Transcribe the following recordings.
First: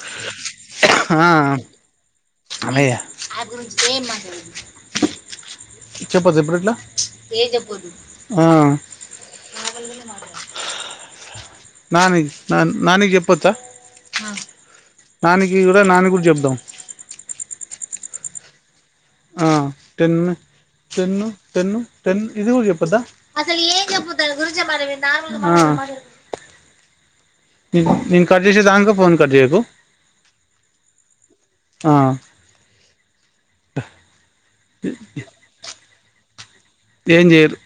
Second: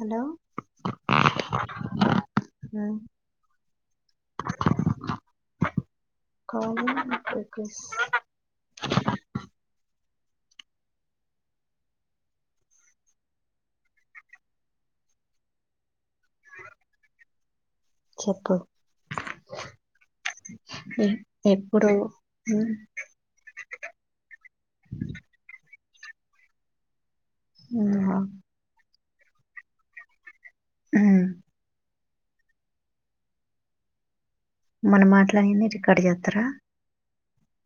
Hello ఆ అ చెప్పద్ ఎప్పుడుట్లా కాలింగ్ రిక్వెస్ట్ [unintelligible] నాని నా నానికి చెప్పచ్చా నాకి కూడా నాని కూడా చెప్దాం చెప్పు ఆ తెన్న తెన్న టన్న ఎప్పుడు టన్ ఇది గురుప్పదా [unintelligible] [unintelligible] హ్మ్ కట్ చేసే దానికే ఫొన్ కట్ చేయకు ఆ ఆ మనం మాట్లాడింది క్కడ జత్ర ఏం చేయరు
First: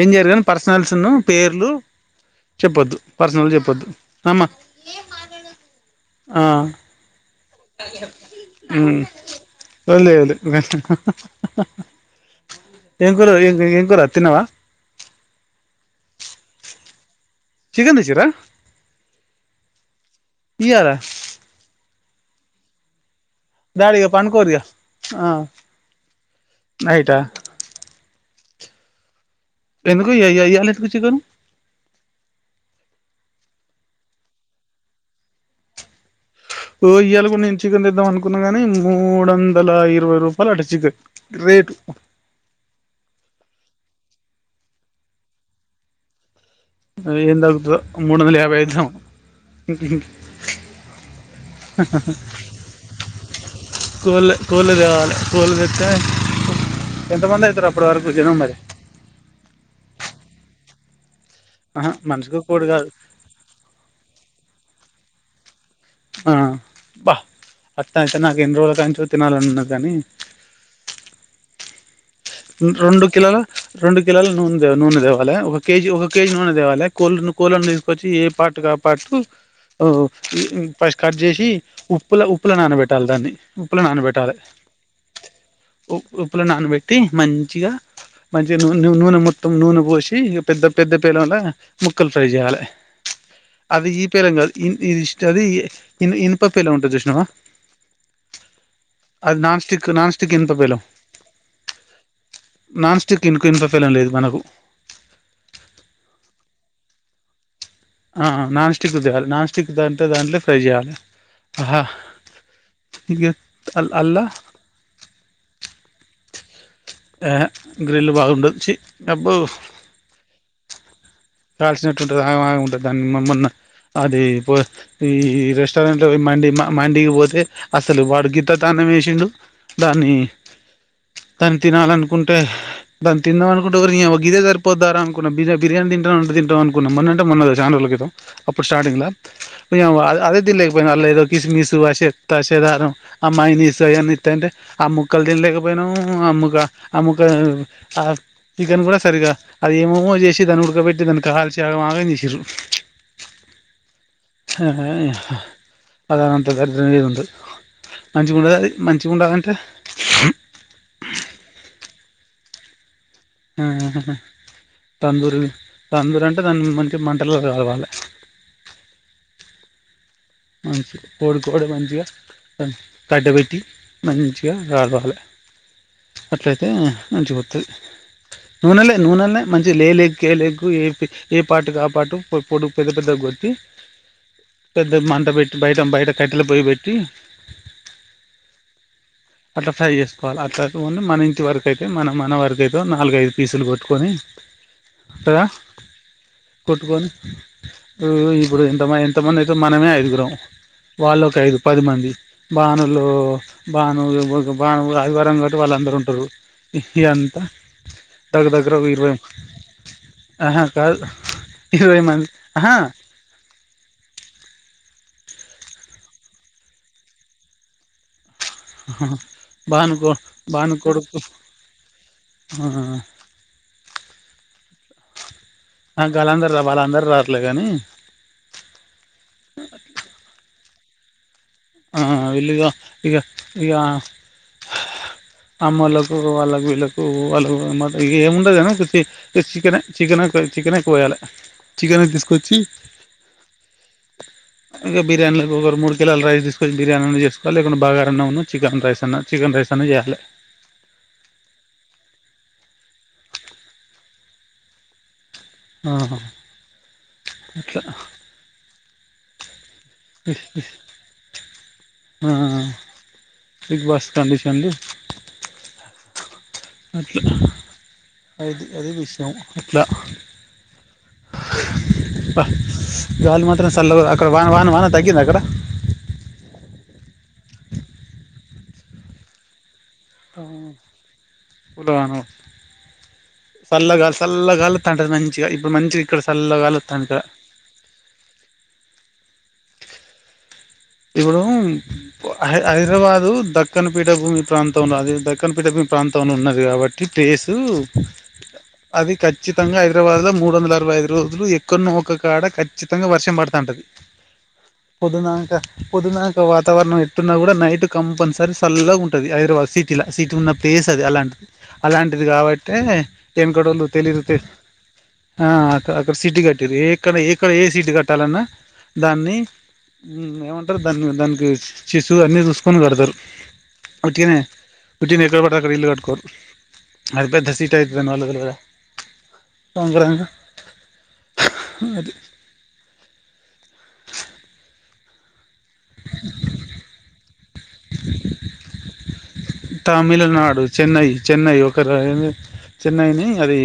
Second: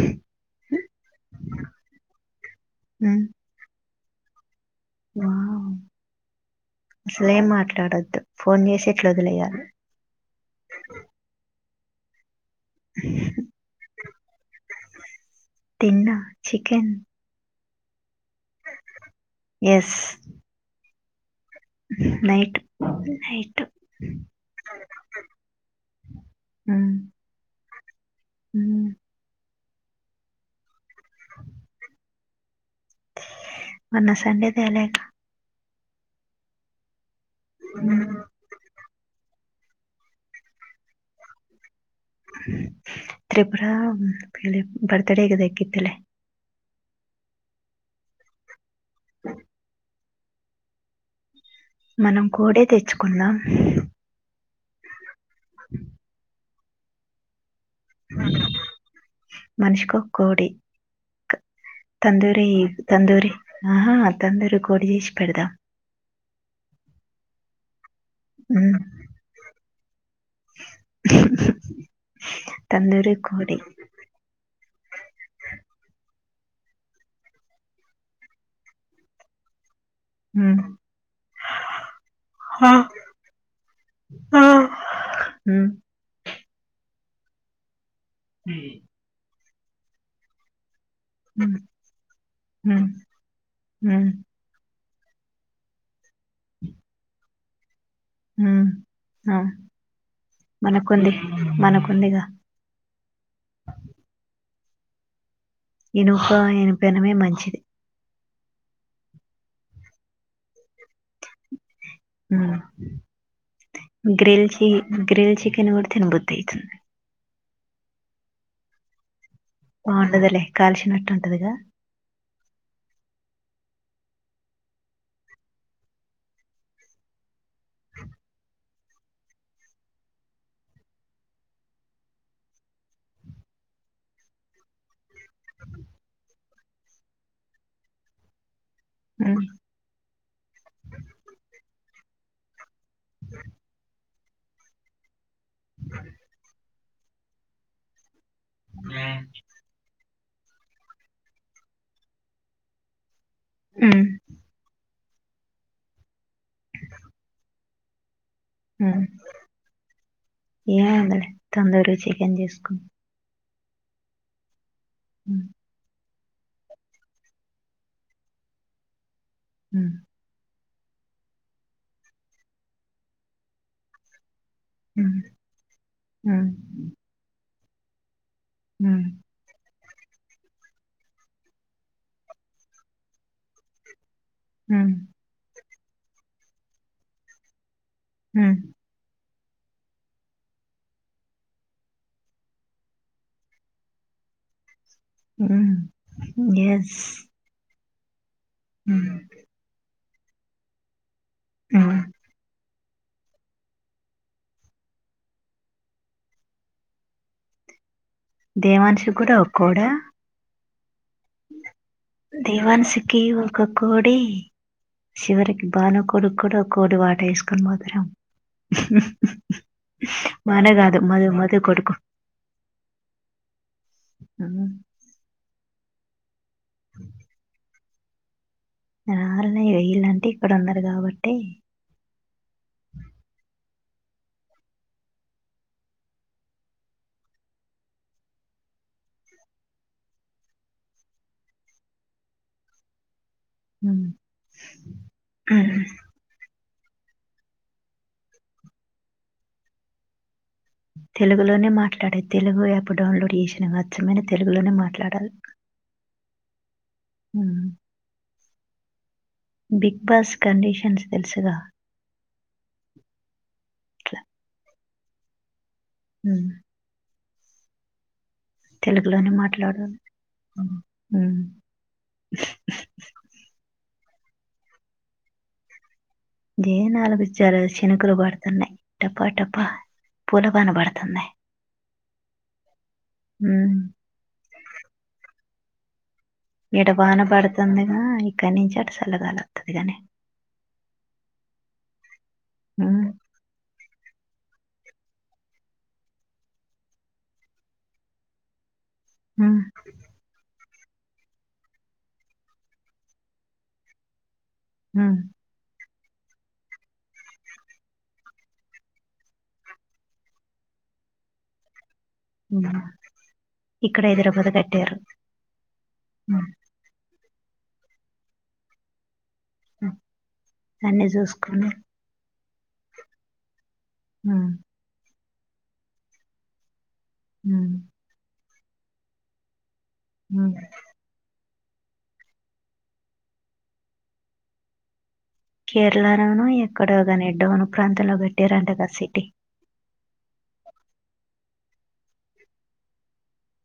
ఏం చేయరు కానీ పర్సనల్స్ను పేర్లు చెప్పొద్దు పర్సనల్ చెప్పొద్దు సమ్ స్లేమా ఉ ఒళ్ళే వెదు ఆ ఎంకరుం ఎంకరు అ త్తినవా తిన్నా చికెన్ చికెన్ చేసిన్ర ఎస్ ఇయ్యాల నైట్ నైట్ దాడివ పని కోరియా ఆ ఏయిటా అ ఎందుకు ఏలాకు చికేను మన్న సండేదియాలక ళ ఇప్పు నేను చికెన్ ఇద్దాం అనుకున్నాగానీ మూడు వందల ఇరవై రూపాయట చికెన్ రేటు త్రిపురా ప బర్త్ డేకి దకితేలే ఏందగుతు మూడు వంద యాభై ఐదు మనం కోడే తెచ్చుకుందాం కోల్లె కోళ్లు తేవాలి కోళ్లు తెస్తే ఎంతమంది అయిత మనిషికి ఒక కోడి ఆహా మనిషికి తందూరి ఒక్కోటి కాదు తందూరి ఆహా తందూరి వడి చేసి పెడదాం ఆ వా అట్లయితే నాకు ఎన్ని ఉమ్, రోజులకు అంశాలు తినాలని ఉంది గని రెండు తందూరి కిలోలు కోడి రెండు కిలోలు నూ నూనె తేవాలి ఒక కేజీ ఒక కేజీ నూనె తేవాలి కో కోళ్లను తీసుకొచ్చి ఏ పాటుకు ఆ పాటు ఉమ్, ఫస్ట్ కట్ చేసి ఉప్పుల ఉప్పుల నానబెట్టాలి దాన్ని ఉప్పుల నానబెట్టాలి ఉమ్, నానబెట్టి తీ మంచిగా మంచిగా నూనె మొత్తం నూనె పోసి ఇక పెద్ద పెద్ద పెనంల ఉమ్, ముక్కలు ఫ్రై చేయాలి ఉమ్, అది ఈ ఉమ్, పేలం కాదు ఇ ఇది ఇష్ట అది ఇది ఇనుప పెనం ఉంటది చూసినావా ఉమ్. ఆ, అది నాన్స్టిక్ నాన్స్టిక్ ఇనుప పేలం మనకుంది మనకుందిగా నాన్ స్టిక్ ఇంకో ఇనప పేలం లేదు మనకు ఇనుప ఇనుప పేనమే మంచిది ఆ నాన్ స్టిక్ తేయాలి నాన్ స్టిక్ దంటే దాంట్లో ఫ్రై చేయాలి ఆహా! మ్మ్ ఇగ అల్ అల్లా గ్రిల్ చి గ్రిల్ చికెన్ తినబుద్దాయితుంది గ్రెల్ బాగుండదు చి అబ్బో బాగుండదులే కాల్చినట్టు ఉంటదిగా కాల్చినట్టు ఉంటది ఆగమాగం ఉంటది దానికి మొన్న అది పో ఈ రెస్టారెంట్లో మండి మండికి పోతే అసలు వాడు గీతతన్నం వేసిండు దాన్ని దాన్ని తినాలనుకుంటే దాన్ని తిందాం అనుకుంటే ఒరినియవ్వ గీదే సరిపోద్దారా బిర్రుగా బిర్యానీ తిని తిందాం అనుకున్నాం మొన్న అంటే మొన్న కాదు చాలా రోజుల క్రితం అప్పుడు స్టార్టింగ్ల ఉమ్, నియవ్వ అదే తినలేక పోయినా అల్ల ఏదో కిస్మిస్ తూ చెత్త చెదారం ఆ మైనీసు అవన్నీ తయాంటే అమ్ క్కళ తినలేకపోయినాము అమ్మక అముక్కలను ఆ చికెన్ కూడా సరిగా అది ఏమమో చేసి ధనుడ్కబెట్టి తనకా కాల్చి ఆగమాగం చేసిర్రు ఉమ్, అహ అదందంతా దరిద్రం [unintelligible] మంచిగు ఉండ అది ఉమ్. మంచిగా ఉండాలంటే ఏం చేసుకో ఆ తందూరి ఉమ్, తందూర అంట అ దాని మంచి మంటలు కాలవలే హ మంచి కోడికోడ మంచిగా కట్టబెట్టి మంచి రాడవాలి ఉమ్, ఉమ్, అట్లయితే మంచిపోతు టే ఉమ్, నూనెన్లే మంచి లే ఏ ఏ పాటుకు ఆ పాటు పోడు పెద్ద పెద్ద గతి ఉమ్, పెద్దమన పెట్టి బయట బయట కట్టెల పోయి పెట్టి హ అట్లా ఫ్రై చేసుకోవాలి అట్ ఉడి మన ఇంటి వరకు అయితే మన మన వరక అయితే నాలుగ ఐదు పీసులు కొట్టుకొని కదా హుమ్ గ్యాస్ ఆ ఇప్పుడు ఎంత ఎంత మంది అయితే మనమే అఈ బ్రొం వాళ్ళ ఒక ఐదు పది హ్మ్ మంది బానే వాళ బానే బా ఆదివారం కాబట్టి వాళ్ళుందరూ ఉంటారు ఇదంతా దగ్ దగ్రా దేవాన్షి ఉరువై అే కాదు ఇరవై మంది ఆహా దేవాన్ష్ కిీ ఒక కోడి చివరికి భానుకోడుకు కూడా కోడి వాట వేసుకొని మదరం బాను కొ భాను బాను కాదు కొడుకు మధు మధు కొడుకు హ్మ్. గలా వాళ్ళ అందరూ రావట్లే కాని [inaudible] రాలనే వెయ్యలాంటిే ఇక్కడ ఉన్నారు కాబట్టి వెీళ్ళుగా ఇక ఇక అమ్మ వాళ్ళకు వాళ్ళకు వీళ్ళకు వాళ్ళకు ఏముండదునీ చికెనే చికెన్ చికెనే పోయాలి చికెనే తీసుకొచ్చి హ్మ్. ఆ ఇక బిరియాని కు హ్మ్. మూడు కిలోల రైస్ కొంచెం బిర్యానీ చేసుకోవాలి లేకుండా బావా గారు ఉన్నారణి చికెన్ చెస్తున చికెన్ రైస్ తోనే చేయాలి తెలుగులోనే మాట్లాడే తెలుగు యాప్ డౌన్లోడ్ చేసిన అచ్చమైన తెలుగులోనే మాట్లాడాలి ఆ హ్మ్. ఇట్లా బిగ్ బాస్ కండిషన్స్ తెలుసుగా ఇ బస్ కడిషలు ఉ [inaudible] అది అది విషయం అట్లా మ్మ్ అబ్బా గాలి మాత్రం సల్లగ తాక్ అక్కడ వాన వాన వాన తగ్గింద అక్కడ గే నాలుగు జర శినుకులు పడతన్నయి టప టప మ్మ్ దను ఉమ్, సల్ల గా సల్ల గాలోత్తంటది మన్ చిగ ఇప్పు మంచి ఈడ వాన పడతందిగా ఇక్కన్నించి అటు సల్ల గాలొత్తది గాని ఇప్పుడు హై ఉమ్, హైదరాబాదు దక్కన పీఠ భూమి ప్రాంతంలో అది దక్కన పఠ భూమి ప్రాంతంలో ఉన్నది కాబట్టి ప్లేసు అది ఉమ్, ఖచ్చితంగా హైదరాబాద్ లో మూడు వందల య ఇరవై ఐదు రోజులు ఎక్కనో ఒక కాడ ఖచ్చితంగా వర్షం పడుతాంటది ఉమ్, పొద్దునాంక పొద్దునాంక వాతావరణం ఎట్టున్నా కూడా నైట్ కంపల్సరీ సల్లగుంటది హైదరాబాద్ సిటీల సిటీలున్న ప్లేస్ అది అలాంటిది అలాంటిది కాబట్టే ఉమ్. తెనుకడోళ్లు ఇక్కడ తెలీదు తె హైదరాబాద్ కట్టారు అ అక్కడ సిటీ ఉమ్, కట్టిర్రు ఏ ఇక్కడ ఎక్కడ ఏ సీటు కట్టాలన్నా దాన్ని ఉమ్. మ్మ్ ఎమ దన్ అన్ని దానికి చూసుకుని శిశు అన్నీ చూసుకొని కడతారు ఉట్టిగనే ఉమ్, ఉట్టినే [unintelligible] ఇల్లు కట్టుకోరు అది పెద్ద సిటీ ఉమ్, అయితదని వాళ్ళ తెల్వద సంద్రంగ ఉమ్. ఊ అది కేరళలోనో ఎక్కడో కానిడ్ డౌను ప్రాంతంలో పెట్టారంట కసి టి తమిళనాడు చెన్నై చెన్నై ఒక రా చెన్నైని అది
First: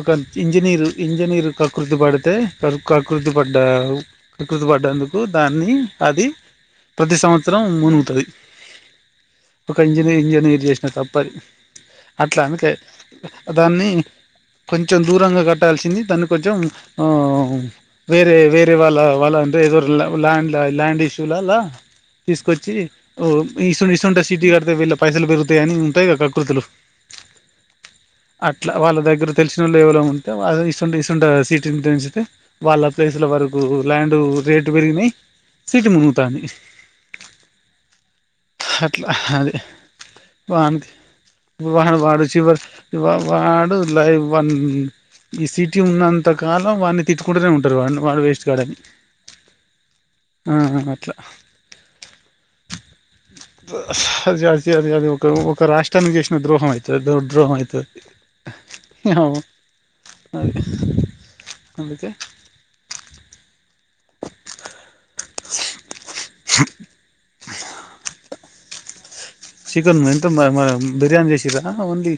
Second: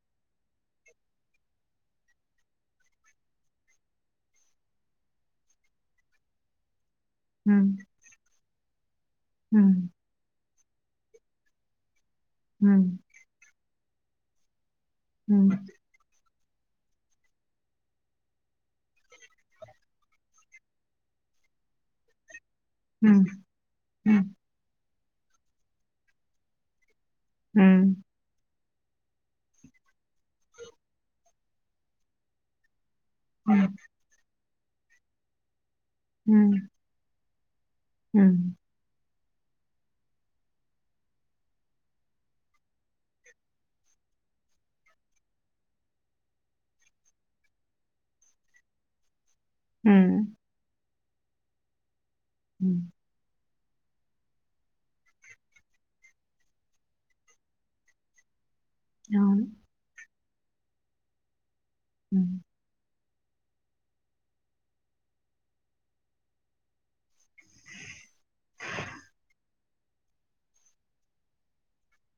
ఒక ఇంజనీరు ఇంజనీరు కకృతి పడితే క కకృతి పడ్డా కకృతి పడ్డందుకు దాన్ని అది ప్రతి సంవత్సరం ఉమ్, మునుగుతది ఉమ్, ఒక ఇంజినీర్ ఇంజనీర్ చేసిన తప్పది అట్ల అందికె ఉమ్, దాన్ని కొంచెం దూరంగ ఉమ్, కట్టాల్సింది తను కొంచెం ఆ వేరే వేరే వాల్ల వాళ్ళ అంటె ఏదొ ల్యాండ్ ల్యాండ్ ఇష్యూ ల ల తీస్ ఒచ్చి ఉమ్, ఓ ఇస్సునిస్ సెవెన్ ఉమ్, టెస్ తిద్ది కడితే వీళ్ళక్ పైసల్ పెరుగుతయని ఉంటయ్ గద కకృతులు. ఉమ్ అట్ల వాళ్ళ దగ్గర తెలిసినొళ్ళు ఎవరొ ఉంటే, వాళ్ ఇసుంట ఇసుంట సిటీని పెంచితే వాళ్ళ ప్లేసుల వరకూ ఉమ్, ల్యాండూ రేటు పెరిగినయ్. సీటి మునుగుతాంది. ఉమ్, ఉమ్ ట్ల అది వాన్కి పుడు వాడ్ వాడు చివర్ వాడు లైవ్ వాన్ ఈ సిటీ ఉన్నంతకాలం వాన్ని తిట్టుకుంటనే ఉంటరు, వాన్ని వాడు వేస్ట్ గాడని. ఉమ్, ఆ ట్ల ఉమ్ ట్ల అది అది అది అది ఒకరు ఒక రాష్ట్రానికి చేసిన ద్రోహం అయితది, దొ ద్రోహం అయితది అవును అది. అందుకే ఉమ్. [inaudible] చికన్ ఎంత మ మా బిర్యానీ చేసిర్రా? ఓన్లీ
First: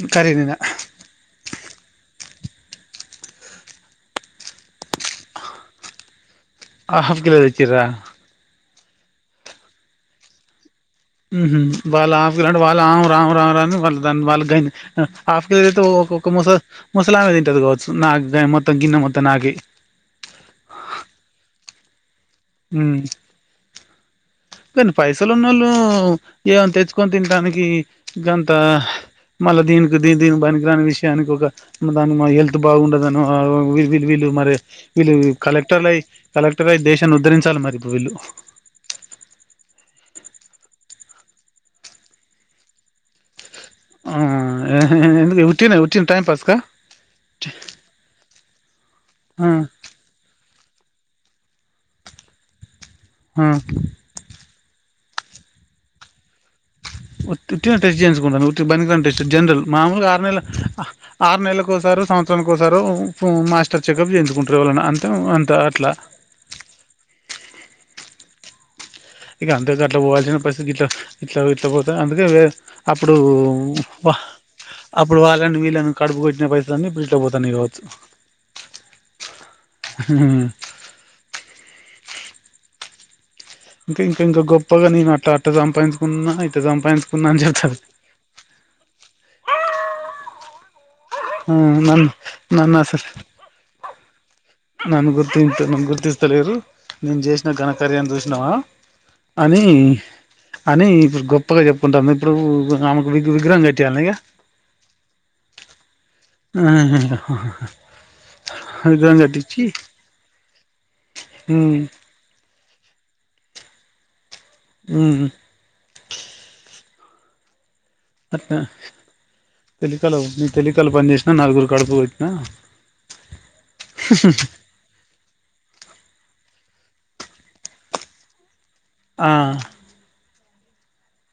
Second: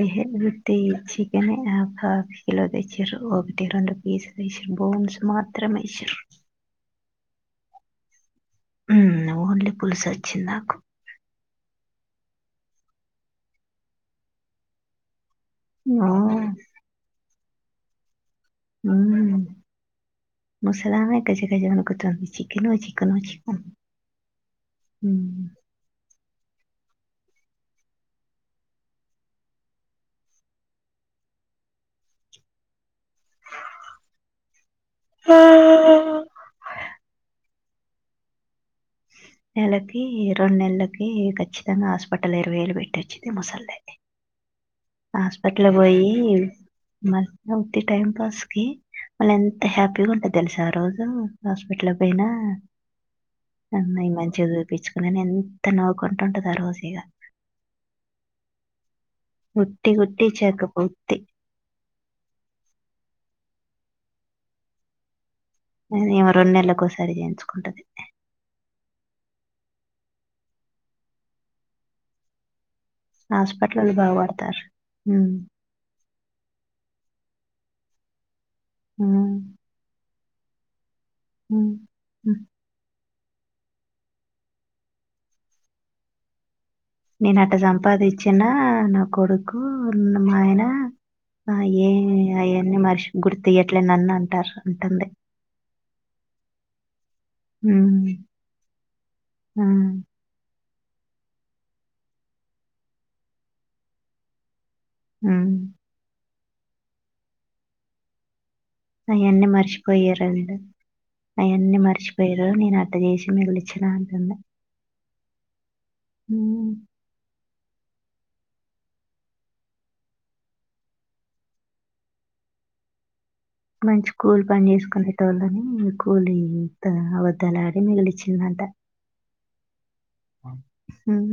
ఎహే కర్రీనేనా ఉట్టి చికెనే ఆఫాఫ్ కిలో తెచ్చిర్రు ఒక్టి, రెండు పీస్ తీసి బోన్స్ మాత్రమె ఏసిర్రు. ఆఫాఫ్ కిల దెచ్చిర్రా? ఉమ్ ఓన్లీ పులుసొచ్చింద్నాకు. ఉమ్ హు వాళ్ళఫ్గ్ర వాళ్ళే ఆవురావురావురని వాళ్ళు దాన్ని వాళ్ళ గ్గన్ ఆఫ్ కేజీ తెత్తె ఓ ఒక్కొక్క ముస ముసలామె తిన్ టది గావచ్చు నాన్ ఉమ్ ముసలామె ఇట్ట చికెన్ చేయమని గొన్ టన్స్ చికెను చికను చికన్ కనీ పైసలున్నోళ్ళు ఇగ కన్ తెచ్చుకొని తింటానికీ గంత మళ్ళ దీనికి దీన్ దీనికి బనికిరాని విషయానికొక దాని మా హెల్త్ బాగుండదని. ఆ ఆ ఊ వీళ్ళు వీళ్ళు వీళ్ళు మరే వీళ్ళు కలెక్టర్లై కలెక్టరై దేశాన్నుధ్ధరించాలి మరి వెళ్ళు నెలకి, రొండ్నెల్లకి ఖచ్చితంగా హాస్పిటల్ల ఇరవై వేలు పెట్టొచ్చింది ముసల్ ఆ ఎందుకు హాస్పట్లకు ఉట్టిగనే ఉట్టిగనే పోయి టైం పాస్కా మళ్ళ ఉత్తి టైం పాస్ కి, మళ్ళ ఆ ఎంత హ్యాపీగుంటది తెలుసా ఆ రోజు? లు హాస్పట్లక్పోయినా. ఆ అన్నై మంచిగ చూత్ పిచ్చుకొని ఎంత నవ్వుకుంటుంటదొ ఆ రోజిగ. ఉత్తుత్తిగనే టెస్ట్ జేయికుంటదంట, ఉత్తి బనికిరాని టెస్ట్ జనరల్ గుట్టి మామూలుగా ఆరు గుట్టి నెల చెకప్ ఆ ఉత్తి ఆరు నెల్ల కోసారో సంవత్సరాని కోసారో ఊ మాస్టర్ చెకప్ జేయించుకుంటరు ఎవళన్నా అంతే అంత్ ఏంది ఈమె రొండ్నెలకోసారి జేయించుకుంటది ఇగ అంతగట్లా పోవాల్సిన పరిస్థితి గిట్లా ఇట్లా ఇట్లా పోతే అందుకేే వే అప్పుడూ హాస్పిటల్ వాహ్ బాగుపడతారు అప్పుడు ఉమ్, వాళ్ళని వీళ్ళని కడుపు గొట్టిన పైసలన్నీ బీట్లో పో తనివి కావొచ్చు ఊమ్ హుహుహు ఊమ్ హు ఇంకా ఇంకా ఇంకా గొప్పగా నేను అట్ట అట్ట సంపాయించుకున్నా నేను అట్ట సంపాదిచ్చినా నా కొడుకూ మా ఆయనా అ ఏ నన్ను అయన్నీ మరిషి గుర్తుయ్యట్లే నన్ను అంటారు అంటుంది నను గుర్తించను గుర్తిస్తలేరు నేను జేసిన ఘనకార్యం ఉమ్, జూస్నవా అనీ ఉమ్, అని ఇప్పుడు గొప్పగా జెప్పుకుంటాము ఇప్పుడూ ఆమెకు విగ్ విగ్రహం కట్టీయాల్నిగ ఊమ్ [unintelligible] విగ్రహం కట్టి మర్చిపోయారండి అయన్నీ ఉమ్ మర్చిపోయారు నేను అట్ అట్ట జేసి మెళ్రిచ్చినా అంటుండె ఊహు ఉమ్, అట్న తెలికలు నీ తెలికలు పని జేస్నా నలుగురు కడుపు కొట్నా మంచి కూల్ పని చేసుకునేటోల్లని కూలీ అబద్దాలడి మిగిలిచిందంట ఆ మ్మ్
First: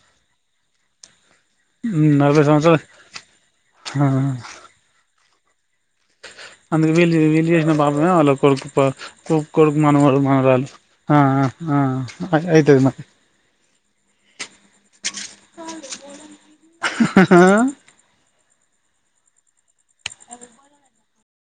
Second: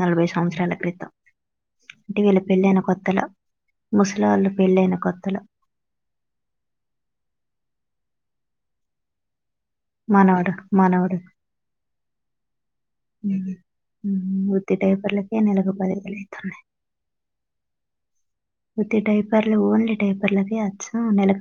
నలభై సంవత్సరాల క్రితం వీళ్ళ నలభై పెళ్ళైన సంవత్సరాలు కొత్తలో ఆ ముసలోళ్ళు పెళ్ళైన కొత్తలో అందుకు వీళ్లు వీళ్ళు చేసిన పాపమే వాళ్ల కొడుకు ప కోడ్ మానవడు మానవడు ఆ అయితది ఉత్తి డైపర్ల కె పదీవెలవుతున్న మరి ఉత్తి డైపర్లు ఓన్లీ డైపర్ లకి అచ్చం నెలక